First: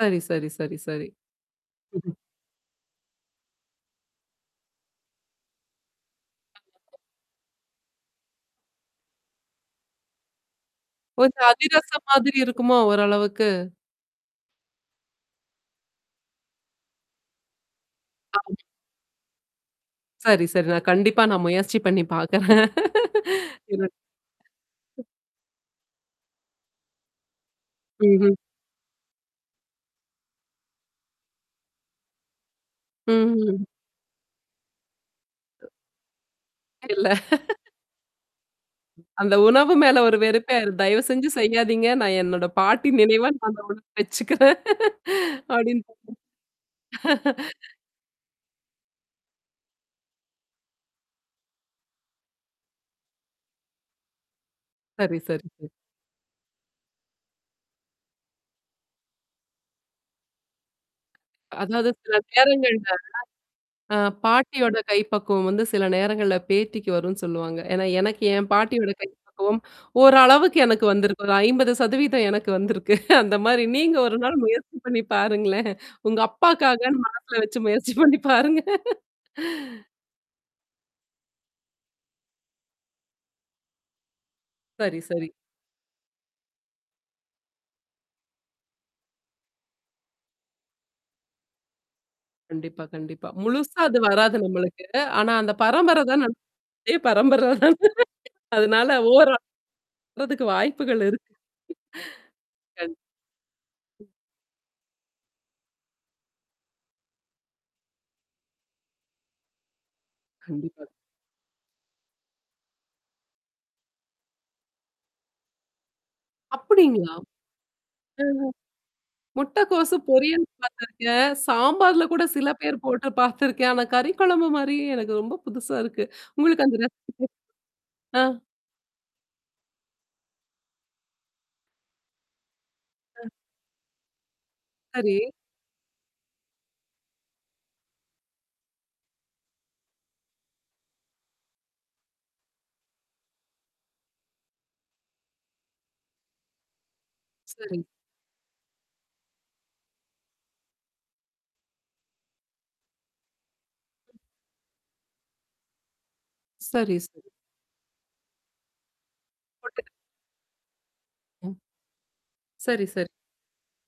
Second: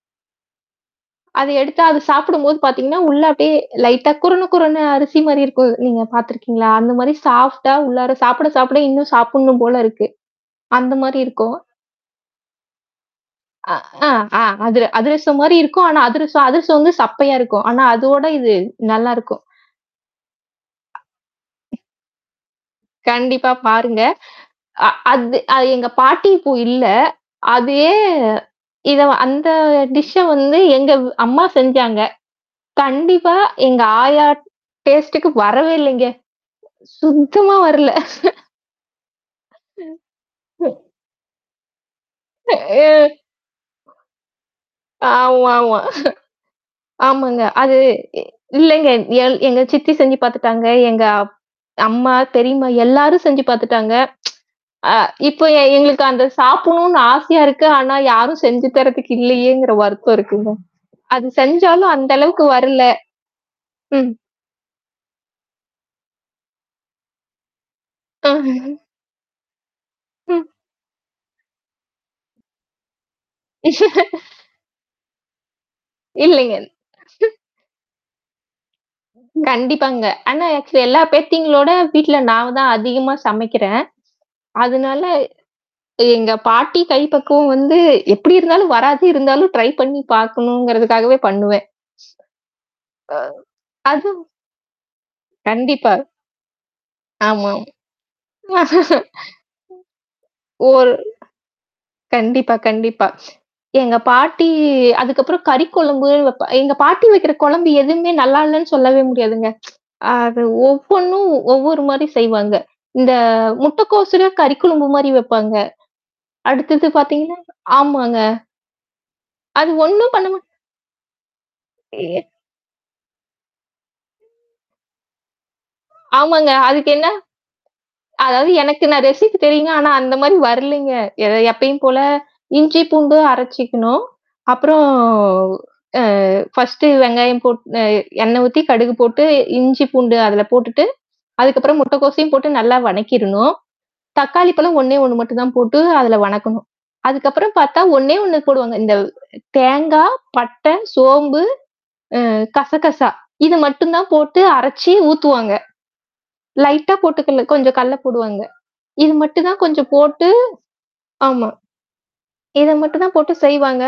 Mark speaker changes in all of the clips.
Speaker 1: சரி, சரி, சரி, சரி.
Speaker 2: அத எடுத்து அது
Speaker 1: ம்ஹ்ம்.
Speaker 2: சாப்பிடும்போது பார்த்தீங்கன்னா, உள்ள அப்டியே லைட்டா குருண, குருண அரிசி மாரி இருக்கும். நீங்க பார்த்துருக்கீங்களா? அந்த
Speaker 1: [unintelligible]
Speaker 2: மாரி சாஃப்ட்டா உள்ளார சாப்பிட சாப்பிட இன்னும் சாப்பிடணும் போல இருக்கு. அந்த மாரி
Speaker 1: கொஞ்சம்
Speaker 2: இருக்கும்.
Speaker 1: அதிரசம் மாதிரி இருக்குமா ஓரளவுக்கு?
Speaker 2: அ ஆ ஆ அதிர அதிரசம் மாரி இருக்கும். ஆனா அதிரசம் அதிரசம் வந்து சப்பையா இருக்கும். ஆனா அதோட இது
Speaker 1: ஆமா.
Speaker 2: நல்லாயிருக்கும்.
Speaker 1: சரி, சரி. நான் கண்டிப்பா நான் முயற்சி பண்ணி பார்க்குறேன்.
Speaker 2: கண்டிப்பா. பாருங்க. அ
Speaker 1: [unintelligible]
Speaker 2: அது அ எங்க பாட்டி இப்போ இல்ல. அதயே
Speaker 1: ம்ஹ்ம்.
Speaker 2: இத அந்த டிஷ்ஷ வந்து எங்க அம்மா செஞ்சாங்க. கண்டிப்பா,
Speaker 1: ம்ஹ்ம்.
Speaker 2: எங்க ஆயா டேஸ்ட்டுக்கு வரவே இல்லங்க.
Speaker 1: இல்ல.
Speaker 2: சுத்தமா வரல.
Speaker 1: அந்த உணவு மேல ஒரு வெறுப்பே
Speaker 2: அ.
Speaker 1: ஆயுரும். தயவுசெஞ்சு செய்யாதீங்க. நான் என்னோட பாட்டி
Speaker 2: [unintelligible]
Speaker 1: நினைவா நான் அந்த உணவு வச்சுக்கிறேன்,
Speaker 2: ஆமாமா.
Speaker 1: அப்டின்டேன்
Speaker 2: ஆமாங்க. அது இல்லங்க எ எங்க சித்தி செஞ்சு பார்த்துட்டாங்க. எங்க அம்மா, பெரியம்மா எல்லாரும் செஞ்சு பார்த்துட்டாங்க. அ
Speaker 1: சரி,
Speaker 2: இப்ப
Speaker 1: சரி,
Speaker 2: எ
Speaker 1: சரி.
Speaker 2: எங்களுக்கு அந்த சாப்பிடணும்னு ஆசையா இருக்கு. ஆனா யாரும் செஞ்சு தர்றதுக்கு இல்லையேங்கிற வருத்தம் இருக்குங்க. அது
Speaker 1: அதாவது
Speaker 2: செஞ்சாலும் அந்த
Speaker 1: சில
Speaker 2: அளவுக்கு வரல
Speaker 1: நேரங்கள்ல ஆ
Speaker 2: ம்.
Speaker 1: பாட்டியோட கைப்பக்குவம் வந்து சில நேரங்கள்ல பேத்திக்கு வரும்ன்னு சொல்லுவாங்க. ஏன்னா எனக்கு என் பாட்டியோட கைப்பக்குவம்
Speaker 2: ம்.
Speaker 1: ஓரளவுக்கு எனக்கு வந்திருக்கு. ஒரு 50 சதவீதம் எனக்கு வந்திருக்கு. அந்த மாரி நீங்க ஒரு நாள் முயற்சி பண்ணி பாருங்களேன். உங்க
Speaker 2: இல்லைங்க.
Speaker 1: அப்பாக்காகன்னு மனசுல வச்சு முயற்சி பண்ணி பாருங்க.
Speaker 2: கண்டிப்பாங்க. ஆனா, ஆக்சுவலி எல்லா பேத்திங்களோட வீட்ல நான் தான் அதிகமா சமைக்கிறேன்.
Speaker 1: சரி,
Speaker 2: அதனால,
Speaker 1: சரி.
Speaker 2: எங்க பாட்டி, கை பக்குவம் வந்து, எப்படி இருந்தாலும் வராது இருந்தாலும் ட்ரை பண்ணி பார்கணுங்கிறதுக்காகவே பண்ணுவேன்.
Speaker 1: கண்டிப்பா,
Speaker 2: ஆ.
Speaker 1: கண்டிப்பா. முழுசா அது
Speaker 2: அதுவும்
Speaker 1: வராது நம்மளுக்கு. ஆனா அந்த
Speaker 2: கண்டிப்பா.
Speaker 1: பரம்பர தான. நான் அதே
Speaker 2: ஆமாம்.
Speaker 1: பரம்பரதானே. அதனால, ஓரளவு வர்றதுக்கு
Speaker 2: ஒரு
Speaker 1: வாய்ப்புகள் இருக்கு.
Speaker 2: கண்டிப்பா,
Speaker 1: கண்
Speaker 2: கண்டிப்பா. எங்க பாட்டி அதுக்கப்புறம் கறி குழம்பு வப் எங்க பாட்டி வைக்கிற குழம்பு எதுவுமே நல்லா இல்லன்னு சொல்லவே முடியாதுங்க. அது
Speaker 1: கண்டிப்பா.
Speaker 2: ஒவ்வொன்னும் ஒவ்வொரு மாரி செய்வாங்க. இந்த முட்டைக்கோசுல கறி குழும்ம்பு மாரி வப்பாங்க. அடுத்தது
Speaker 1: அப்படிங்களா?
Speaker 2: பார்த்தீங்கன்னா ஆமாங்க.
Speaker 1: அ அ.
Speaker 2: அது
Speaker 1: முட்டைக்கோசு
Speaker 2: ஒண்ணும் பண்ண
Speaker 1: பொரியல்
Speaker 2: மாட்
Speaker 1: பார்த்துருக்கேன், சாம்பார்ல
Speaker 2: யே
Speaker 1: கூட சில பேர் போட்டு பார்த்துருக்கேன். ஆனா கறி குழம்பு மாரியே எனக்கு ரொம்ப புதுசா இருக்கு.
Speaker 2: ஆமாங்க.
Speaker 1: உங்களுக்கு அந்த
Speaker 2: அதுக்கு என்ன?
Speaker 1: ரெசிபி ஆ.
Speaker 2: அதாவது எனக்கு நான் ரெசிபி தெரியுங்க. ஆனா அந்த மாரி வரலைங்க. எத எப்பயும் போல இஞ்சி, பூண்டு
Speaker 1: அ.
Speaker 2: அரைச்சிக்கணும். அப்புறம்,
Speaker 1: சரி.
Speaker 2: அ ஃபர்ஸ்ட்டு வெங்காயம் போட் அ எண்ணெய் ஊத்தி, கடுகு போட்டு, இஞ்சி பூண்டு அதில போட்டுட்டு, அதுக்கப்புறம் முட்டைக்கோசையும் போட்டு நல்லா வணக்கிரணும். தக்காளிப்பழம் ஒண்ணே ஒண்ணு மட்டும் தான் போட்டு அதில வணக்கணும். அதுக்கப்புறம் பார்த்தா
Speaker 1: சரி.
Speaker 2: ஒண்ணே ஒண்ணு போடுவாங்க. இந்த தேங்காய், பட்டை, சோம்பு, அ கசகசா. இது மட்டும் தான் போட்டு அரைச்சு ஊத்துவாங்க. லைட்டா
Speaker 1: சரி,
Speaker 2: போட்டு
Speaker 1: சரி.
Speaker 2: கல கொஞ்சம் கடலை போடுவாங்க. இது மட்டும் தான் கொஞ்சம்
Speaker 1: [unintelligible]
Speaker 2: போட்டு ஆமா.
Speaker 1: ம்.
Speaker 2: இத
Speaker 1: சரி,
Speaker 2: மட்டும்
Speaker 1: சரி.
Speaker 2: தான் போட்டு செய்வாங்க.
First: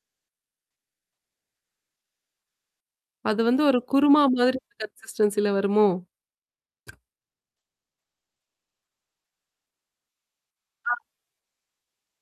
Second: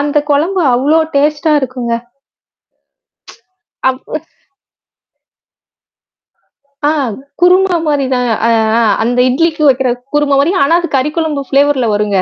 Speaker 2: அந்த குழம்பு அவ்ளோ டேஸ்ட்டா இருக்குங்க.
Speaker 1: அது வந்து ஒரு
Speaker 2: அப்ப
Speaker 1: குருமா மாதிரி கன்சிஸ்டன்சில வருமோ!
Speaker 2: ஆ குருமா மாரி தான். அ ஆ அந்த இட்லிக்கு வைக்கிற குருமா மாரி. ஆனா, அது
Speaker 1: அ
Speaker 2: கறி குழம்பு ஃப்ளேவர்ல வருங்க.